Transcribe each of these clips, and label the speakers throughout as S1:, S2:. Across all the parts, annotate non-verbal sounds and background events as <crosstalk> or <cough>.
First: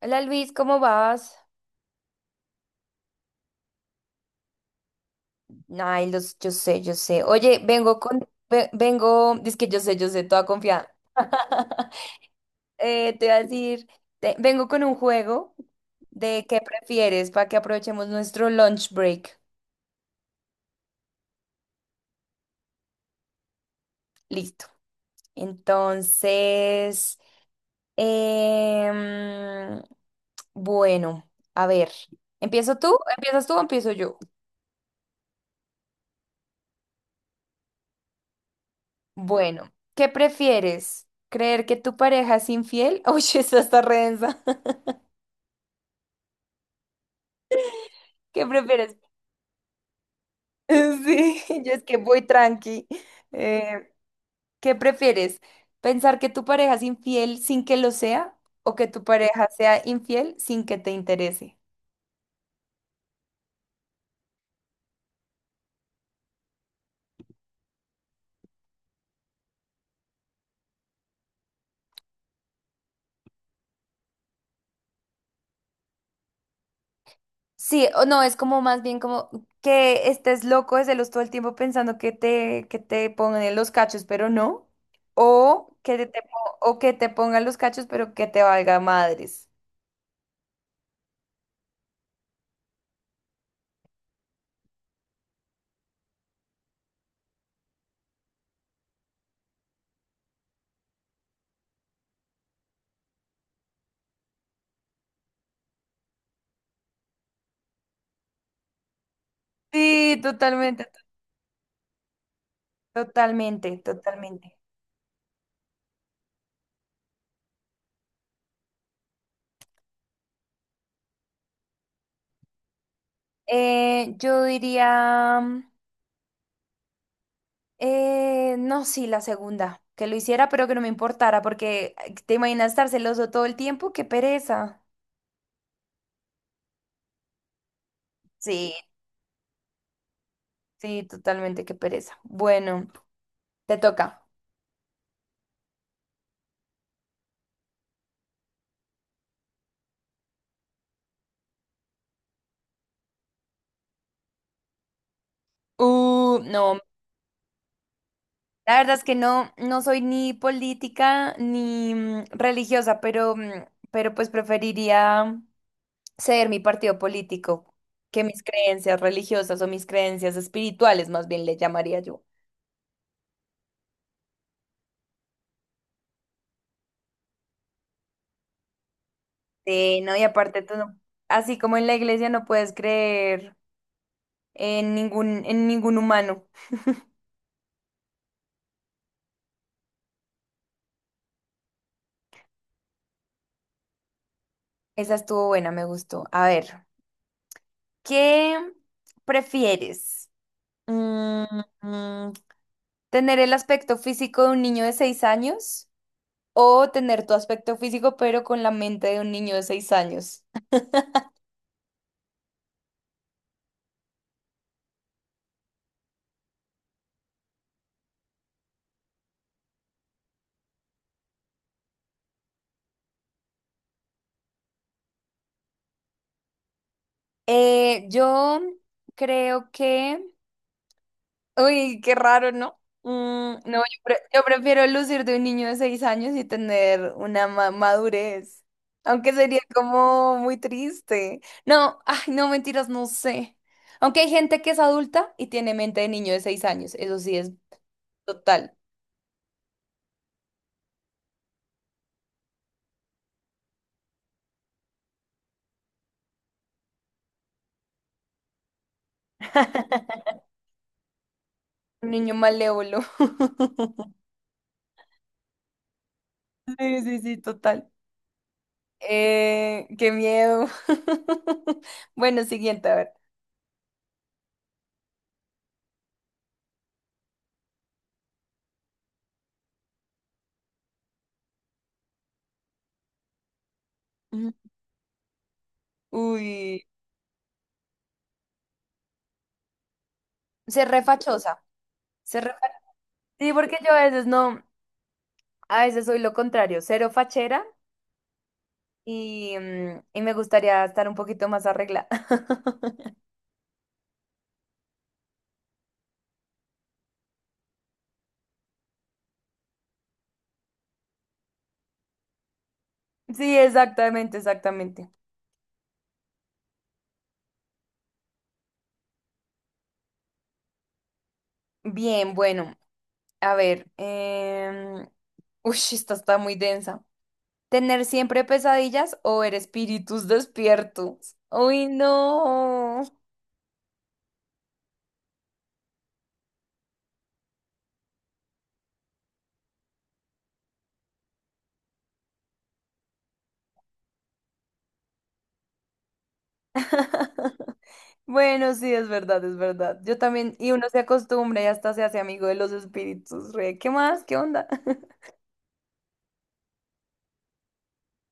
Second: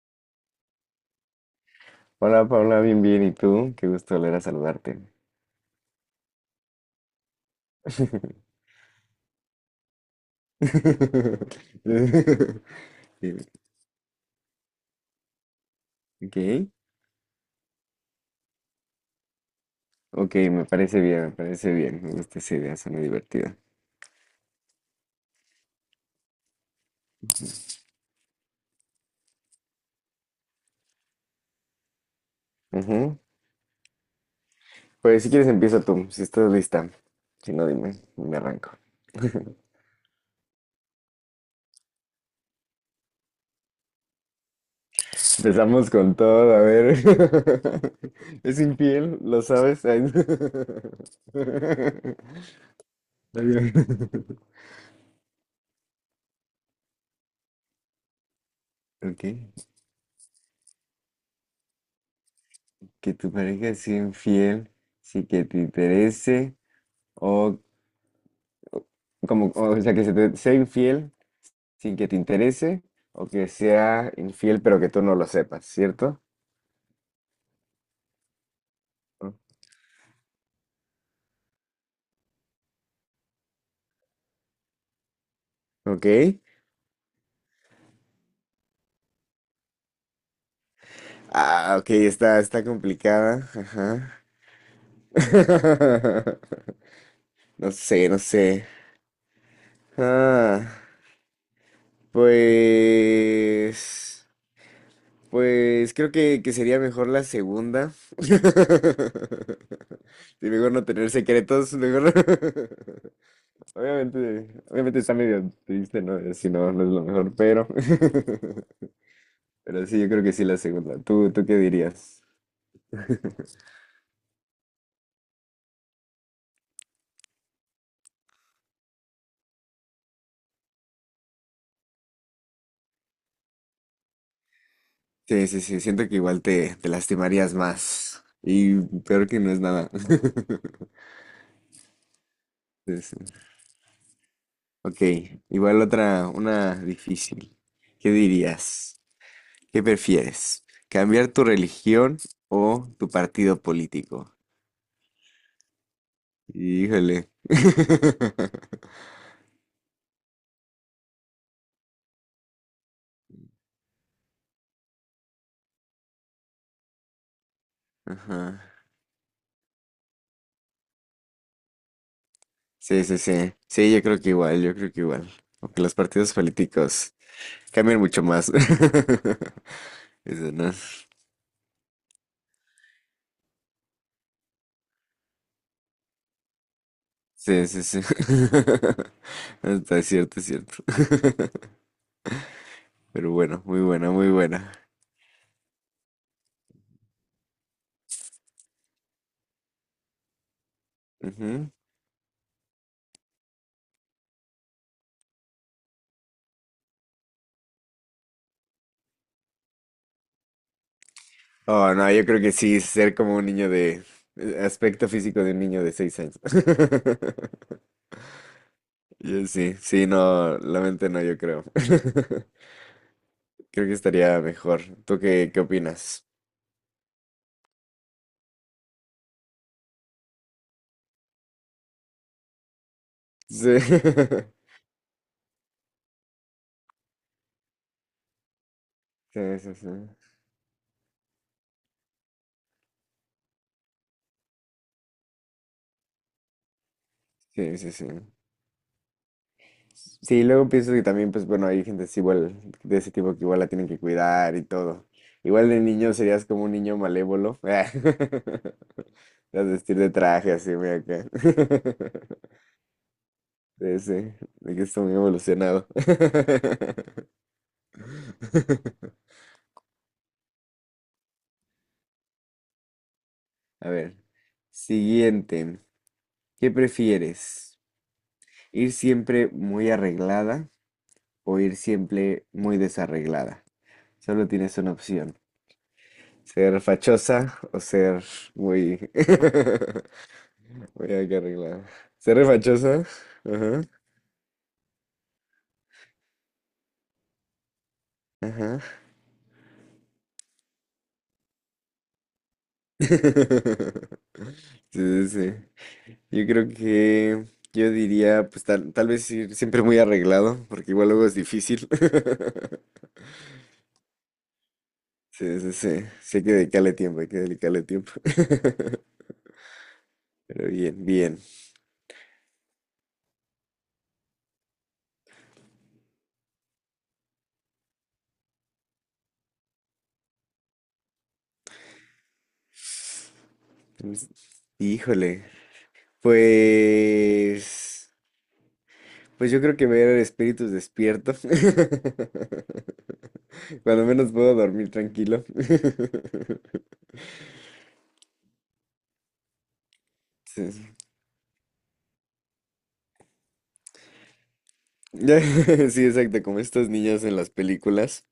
S1: Hola Luis, ¿cómo vas?
S2: Hola Paula, bien, bien. ¿Y tú? Qué gusto volver a saludarte.
S1: Ay, los, yo sé. Oye,
S2: <laughs>
S1: vengo, es que yo sé, toda confiada. <laughs> Te voy a
S2: Dime.
S1: decir, vengo con un juego de qué
S2: Ok,
S1: prefieres para que aprovechemos nuestro lunch break.
S2: ok, me parece bien, me parece bien. Me gusta esa idea, suena divertida.
S1: Listo. Entonces, em, bueno, a ver, ¿empiezo tú?
S2: Ujú.
S1: ¿Empiezas tú o empiezo yo?
S2: Pues si quieres empieza tú, si estás lista. Si no, dime, me arranco. <laughs>
S1: Bueno, ¿qué prefieres? ¿Creer que tu pareja es infiel? <laughs> Uy, esa está re densa.
S2: Empezamos con todo, a ver. <laughs>
S1: ¿Qué
S2: Es
S1: prefieres? <laughs>
S2: infiel, ¿lo sabes? Ay, no. <laughs> Está
S1: Sí, yo es que voy tranqui.
S2: bien.
S1: Eh,
S2: <laughs>
S1: ¿Qué prefieres? ¿Pensar que tu pareja es infiel sin que lo sea o que tu
S2: Ok,
S1: pareja sea infiel sin que te interese?
S2: que tu pareja sea infiel, sí que te interese. O Como, o sea, que se te sea infiel sin que te interese o que sea infiel pero que tú no lo sepas, ¿cierto?
S1: Sí, o no, es como más bien como
S2: Ah.
S1: que estés loco de celos todo el tiempo pensando que te pongan los cachos, pero no. O que te
S2: Ok.
S1: po- o que te pongan los cachos, pero que te valga madres.
S2: Ah, ok, está complicada. Ajá. <laughs> No sé, no sé. Ah, pues, pues creo que sería mejor la segunda. <laughs>
S1: Sí,
S2: Sí, mejor no
S1: totalmente,
S2: tener secretos, mejor. <laughs>
S1: totalmente,
S2: Obviamente,
S1: totalmente.
S2: obviamente está medio triste, ¿no? Si no, no es lo mejor, pero. <laughs> Pero sí, yo creo que sí la segunda. ¿Tú qué dirías?
S1: Yo diría. No, sí, la segunda, que lo hiciera pero que no me importara, porque ay, te imaginas estar celoso todo el tiempo, qué pereza.
S2: Sí, sí, sí, siento que igual te lastimarías más.
S1: Sí,
S2: Y peor que no es nada. <laughs>
S1: sí, totalmente, qué pereza. Bueno,
S2: Sí, sí.
S1: te toca.
S2: Ok, igual otra, una difícil. ¿Qué dirías? ¿Qué prefieres? ¿Cambiar tu religión o tu partido político?
S1: No,
S2: Híjole. <laughs>
S1: la verdad es que no, no soy ni política ni religiosa, pero, pero pues preferiría ser mi partido político que mis
S2: Ajá.
S1: creencias religiosas o mis creencias espirituales, más bien le llamaría yo.
S2: Sí, sí, sí. Sí, yo creo que igual, yo creo que igual. Aunque los partidos políticos cambian mucho más. <laughs>
S1: Sí, no, y
S2: Eso,
S1: aparte
S2: ¿no?
S1: tú no, así como en la iglesia no puedes creer en ningún humano.
S2: Sí, sí, sí. <laughs> Está es cierto, es cierto. <laughs> Pero bueno, muy buena, muy buena.
S1: Esa estuvo buena, me gustó. A ver, ¿qué prefieres? Mm,
S2: Ujú.
S1: mm, ¿Tener el aspecto físico de un niño de seis años o tener tu aspecto físico pero con la mente de un niño de seis años?
S2: Oh, no, yo creo que sí, ser como Aspecto físico de un niño de 6 años. <laughs> Yo sí, sí, no, la mente no, yo creo. <laughs> Creo que estaría mejor. ¿Tú qué opinas?
S1: Yo creo que uy, qué raro, ¿no?
S2: Sí.
S1: No, yo
S2: <laughs>
S1: prefiero lucir de un niño de seis años y tener una madurez. Aunque
S2: Sí,
S1: sería
S2: sí, sí.
S1: como muy triste. No, ay, no, mentiras, no sé. Aunque hay gente que es adulta y tiene mente de niño de seis años. Eso sí es
S2: Sí, sí, sí.
S1: total.
S2: Sí, luego pienso que también, pues bueno, hay gente así igual, de ese tipo que igual la tienen que cuidar y todo. Igual de niño serías como un niño malévolo. <laughs> Las vestir de
S1: <laughs>
S2: traje así, muy acá.
S1: Un niño
S2: <laughs>
S1: malévolo.
S2: Sí, sí,
S1: <laughs>
S2: de que está muy evolucionado.
S1: Sí, sí, sí, total.
S2: <laughs>
S1: Qué miedo. <laughs> Bueno, siguiente, a ver.
S2: A ver, siguiente. ¿Qué prefieres? ¿Ir siempre muy arreglada o ir siempre muy desarreglada? Solo
S1: Ujú.
S2: tienes una opción. Ser
S1: Uy,
S2: fachosa o muy... <laughs>
S1: ser
S2: muy a que
S1: refachosa.
S2: arreglar. Ser re fachosa.
S1: Sí, porque
S2: Ajá.
S1: yo a veces no, a veces soy lo contrario, cero fachera
S2: Ajá.
S1: y, y me gustaría estar un poquito más arreglada. <laughs>
S2: <laughs> Sí, sí, sí. Yo creo que yo diría, pues tal vez ir siempre muy arreglado, porque igual luego es difícil. <laughs>
S1: Sí, exactamente, exactamente.
S2: Sí, sí, sí. Sí hay que dedicarle tiempo, hay que dedicarle tiempo. <laughs> Pero bien, bien.
S1: Bien, bueno, a ver, uy, esta está muy densa. ¿Tener siempre pesadillas o ver espíritus despiertos? Uy, no.
S2: Pues, Híjole. Pues... Pues yo creo que ver el espíritus despierto. <laughs> Cuando menos puedo dormir tranquilo. <laughs>
S1: <laughs> Bueno, sí, es verdad, es verdad. Yo también,
S2: Sí,
S1: y uno
S2: sí,
S1: se acostumbra y hasta se hace amigo de los espíritus, re. ¿Qué más? ¿Qué onda?
S2: <laughs> Sí, exacto, como estos niños en las películas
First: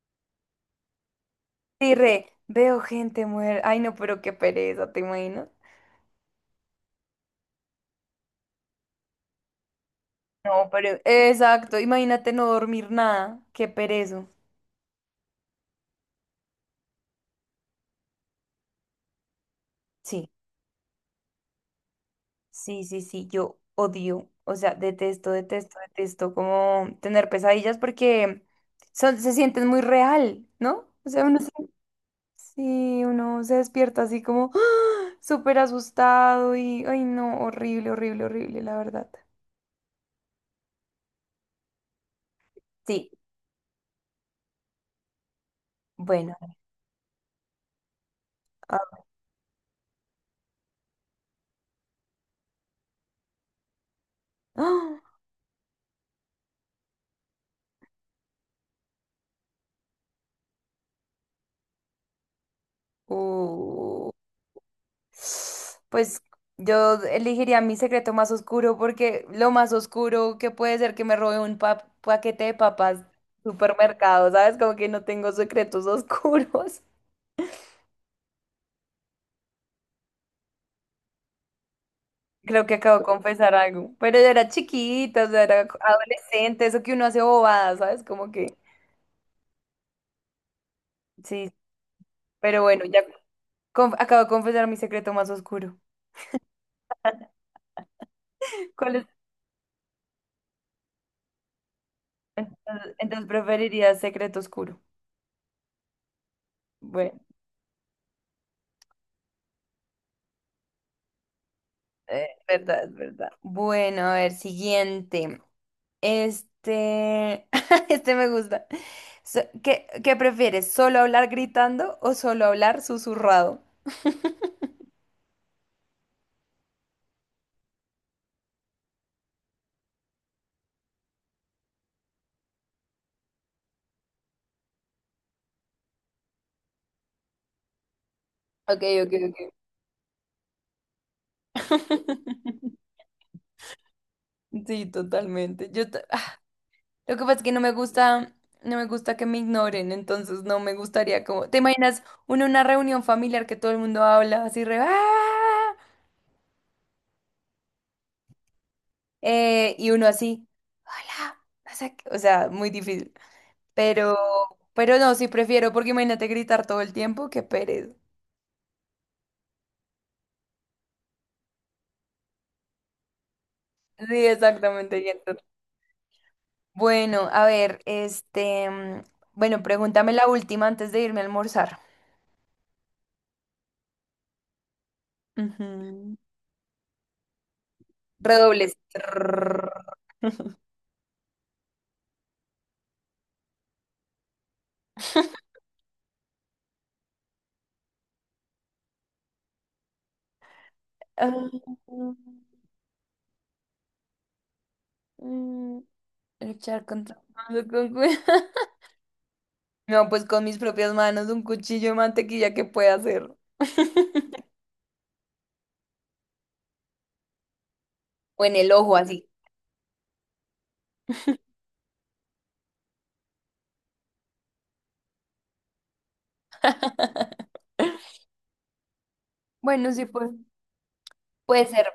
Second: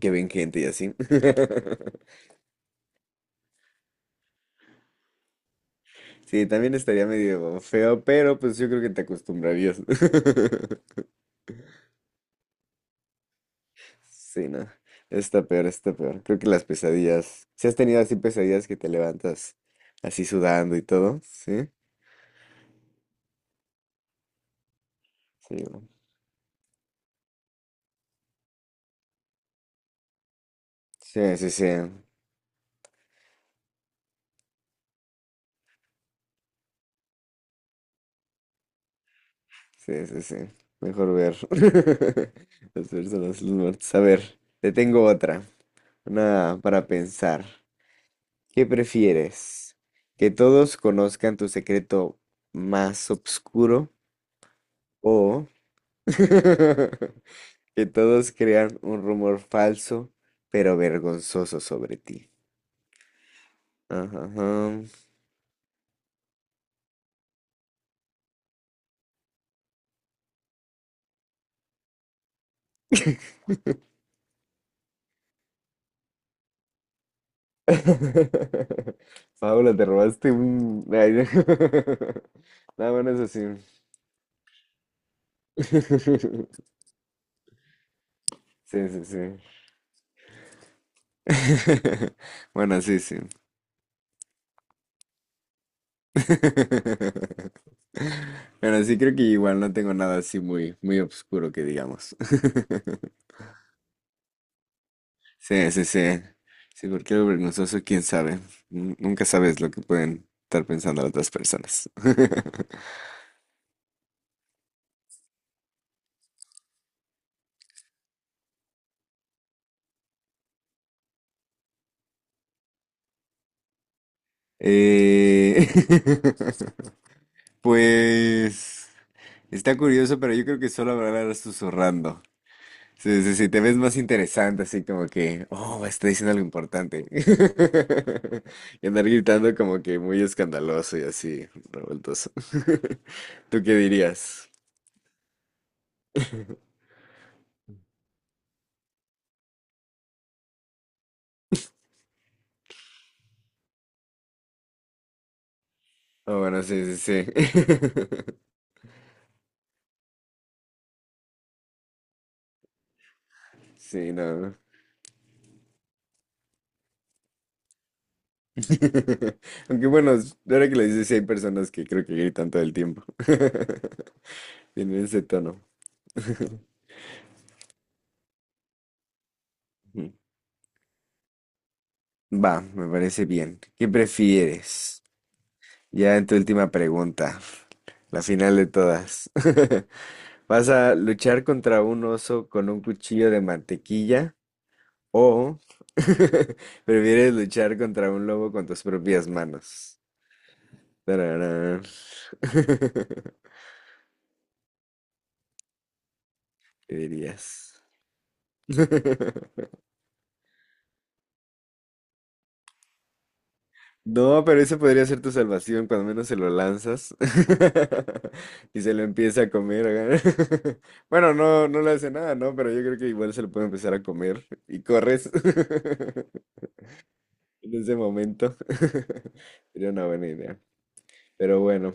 S2: que ven gente y así. <laughs>
S1: Sí, re, veo gente muerta. Ay, no, pero qué pereza, ¿te imaginas?
S2: Sí, también estaría medio feo, pero pues yo creo que te acostumbrarías.
S1: No,
S2: <laughs>
S1: pero exacto, imagínate no dormir nada, qué perezo.
S2: Sí, no. Está peor, está peor. Creo que las pesadillas. Si has tenido así pesadillas que te levantas así
S1: Sí,
S2: sudando y todo, ¿sí?
S1: sí, yo odio, o sea,
S2: Sí, bueno.
S1: detesto como tener pesadillas porque son, se sienten muy real, ¿no? O sea,
S2: Sí,
S1: uno se,
S2: sí, sí.
S1: sí, uno se despierta así como ¡ah! Súper asustado y, ay, no, horrible, la verdad.
S2: Sí, sí, sí. Mejor ver <laughs> las
S1: Sí,
S2: personas, los muertos. A ver, te tengo otra.
S1: bueno.
S2: Una para pensar. ¿Qué
S1: Ah,
S2: prefieres? ¿Que todos conozcan tu secreto más oscuro
S1: ¡ah!
S2: o <laughs> que todos crean un rumor falso pero vergonzoso sobre ti?
S1: Uh.
S2: Ajá.
S1: Pues yo elegiría mi secreto más oscuro porque lo más oscuro que puede ser que me robe un paquete de papas
S2: Ajá.
S1: supermercado, ¿sabes? Como que no tengo secretos oscuros.
S2: <laughs> Paula, te robaste un— Ay, no. <laughs>
S1: <laughs> Creo que
S2: No,
S1: acabo de
S2: bueno, eso
S1: confesar algo. Pero yo era chiquita, o sea, era
S2: sí. <laughs>
S1: adolescente, eso que uno hace bobadas, ¿sabes? Como que
S2: Sí, sí, sí.
S1: sí.
S2: <laughs>
S1: Pero
S2: Bueno,
S1: bueno,
S2: sí,
S1: ya
S2: sí.
S1: acabo de confesar mi secreto más oscuro.
S2: <laughs>
S1: <laughs>
S2: Bueno,
S1: ¿Cuál
S2: sí
S1: es?
S2: creo que igual no tengo nada así muy, muy oscuro que digamos.
S1: Entonces
S2: <laughs>
S1: preferiría secreto oscuro.
S2: Sí, sí, sí. Sí, porque
S1: Bueno.
S2: lo vergonzoso, quién sabe. Nunca sabes lo que pueden estar pensando las otras personas. <laughs>
S1: Verdad, es verdad. Bueno, a ver, siguiente. Este, <laughs> este me gusta. ¿Qué, qué prefieres? ¿Solo hablar gritando o solo hablar susurrado?
S2: Eh, <laughs> Pues está curioso, pero yo creo que solo hablarás susurrando. Sí, sí, sí, te ves más interesante, así como que, oh, está diciendo algo importante. <laughs>
S1: Ok,
S2: Y andar
S1: ok, ok.
S2: gritando como que muy escandaloso y así, revoltoso.
S1: <laughs>
S2: <laughs> ¿Tú qué dirías?
S1: Sí, totalmente. Ah, lo que pasa es que no me gusta, no me gusta que me ignoren, entonces no me gustaría como. ¿Te imaginas uno en una reunión familiar que todo el mundo habla así re "ah",
S2: Oh, bueno, sí, sí, sí. <laughs>
S1: y uno así, hola, no sé qué, o sea, muy difícil.
S2: Sí,
S1: Pero,
S2: no.
S1: pero no, sí prefiero, porque imagínate gritar todo el tiempo, qué pereza.
S2: <laughs> Aunque bueno, ahora que lo dices, sí hay personas que creo que gritan todo el tiempo.
S1: Sí,
S2: <laughs>
S1: exactamente.
S2: Tienen
S1: Y
S2: ese
S1: entonces-
S2: tono. <laughs>
S1: Bueno, a ver, este, bueno,
S2: Ujú.
S1: pregúntame la última antes de irme a almorzar.
S2: Va, me parece bien. ¿Qué prefieres?
S1: Ujú.
S2: Ya en tu última pregunta, la final de
S1: Redobles. <laughs>
S2: todas. <laughs>
S1: Trrr.
S2: ¿Vas a luchar contra un oso con un cuchillo de mantequilla o <laughs> prefieres luchar contra un lobo con tus propias manos?
S1: Ah,
S2: Tararán. <laughs>
S1: mm, luchar
S2: ¿Qué
S1: contra <laughs>
S2: dirías?
S1: con cu-
S2: <laughs>
S1: no, pues con mis propias manos, un cuchillo de mantequilla que pueda hacer. <laughs>
S2: No, pero eso podría ser tu salvación cuando menos se lo lanzas <laughs>
S1: O en el
S2: y se
S1: ojo
S2: lo
S1: así.
S2: empieza a comer, acá. <laughs> Bueno, no, no le hace nada, ¿no? Pero yo creo que igual se lo puede empezar a comer y corres <laughs>
S1: <laughs>
S2: en ese momento. <laughs> Sería
S1: Bueno, sí,
S2: una buena
S1: pues.
S2: idea. Pero
S1: Puede ser,
S2: bueno,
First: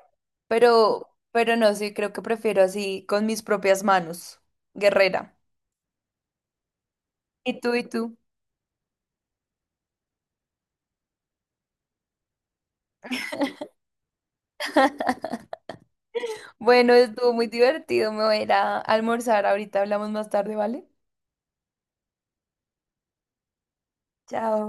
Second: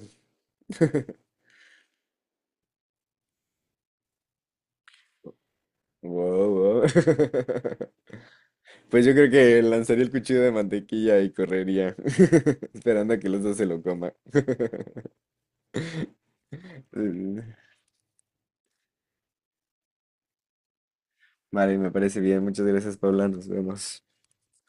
S1: pero no, sí, creo que prefiero así, con mis propias manos, guerrera.
S2: wow, wow. <laughs>
S1: ¿Y tú y tú?
S2: Pues yo creo que lanzaría el cuchillo de mantequilla y correría, <laughs> esperando a que los dos se lo coma. <laughs>
S1: Bueno, estuvo
S2: Mm.
S1: muy divertido, me voy a ir a almorzar, ahorita hablamos más tarde, ¿vale?
S2: Vale, me parece bien. Muchas gracias, Paula. Nos vemos.
S1: Chao.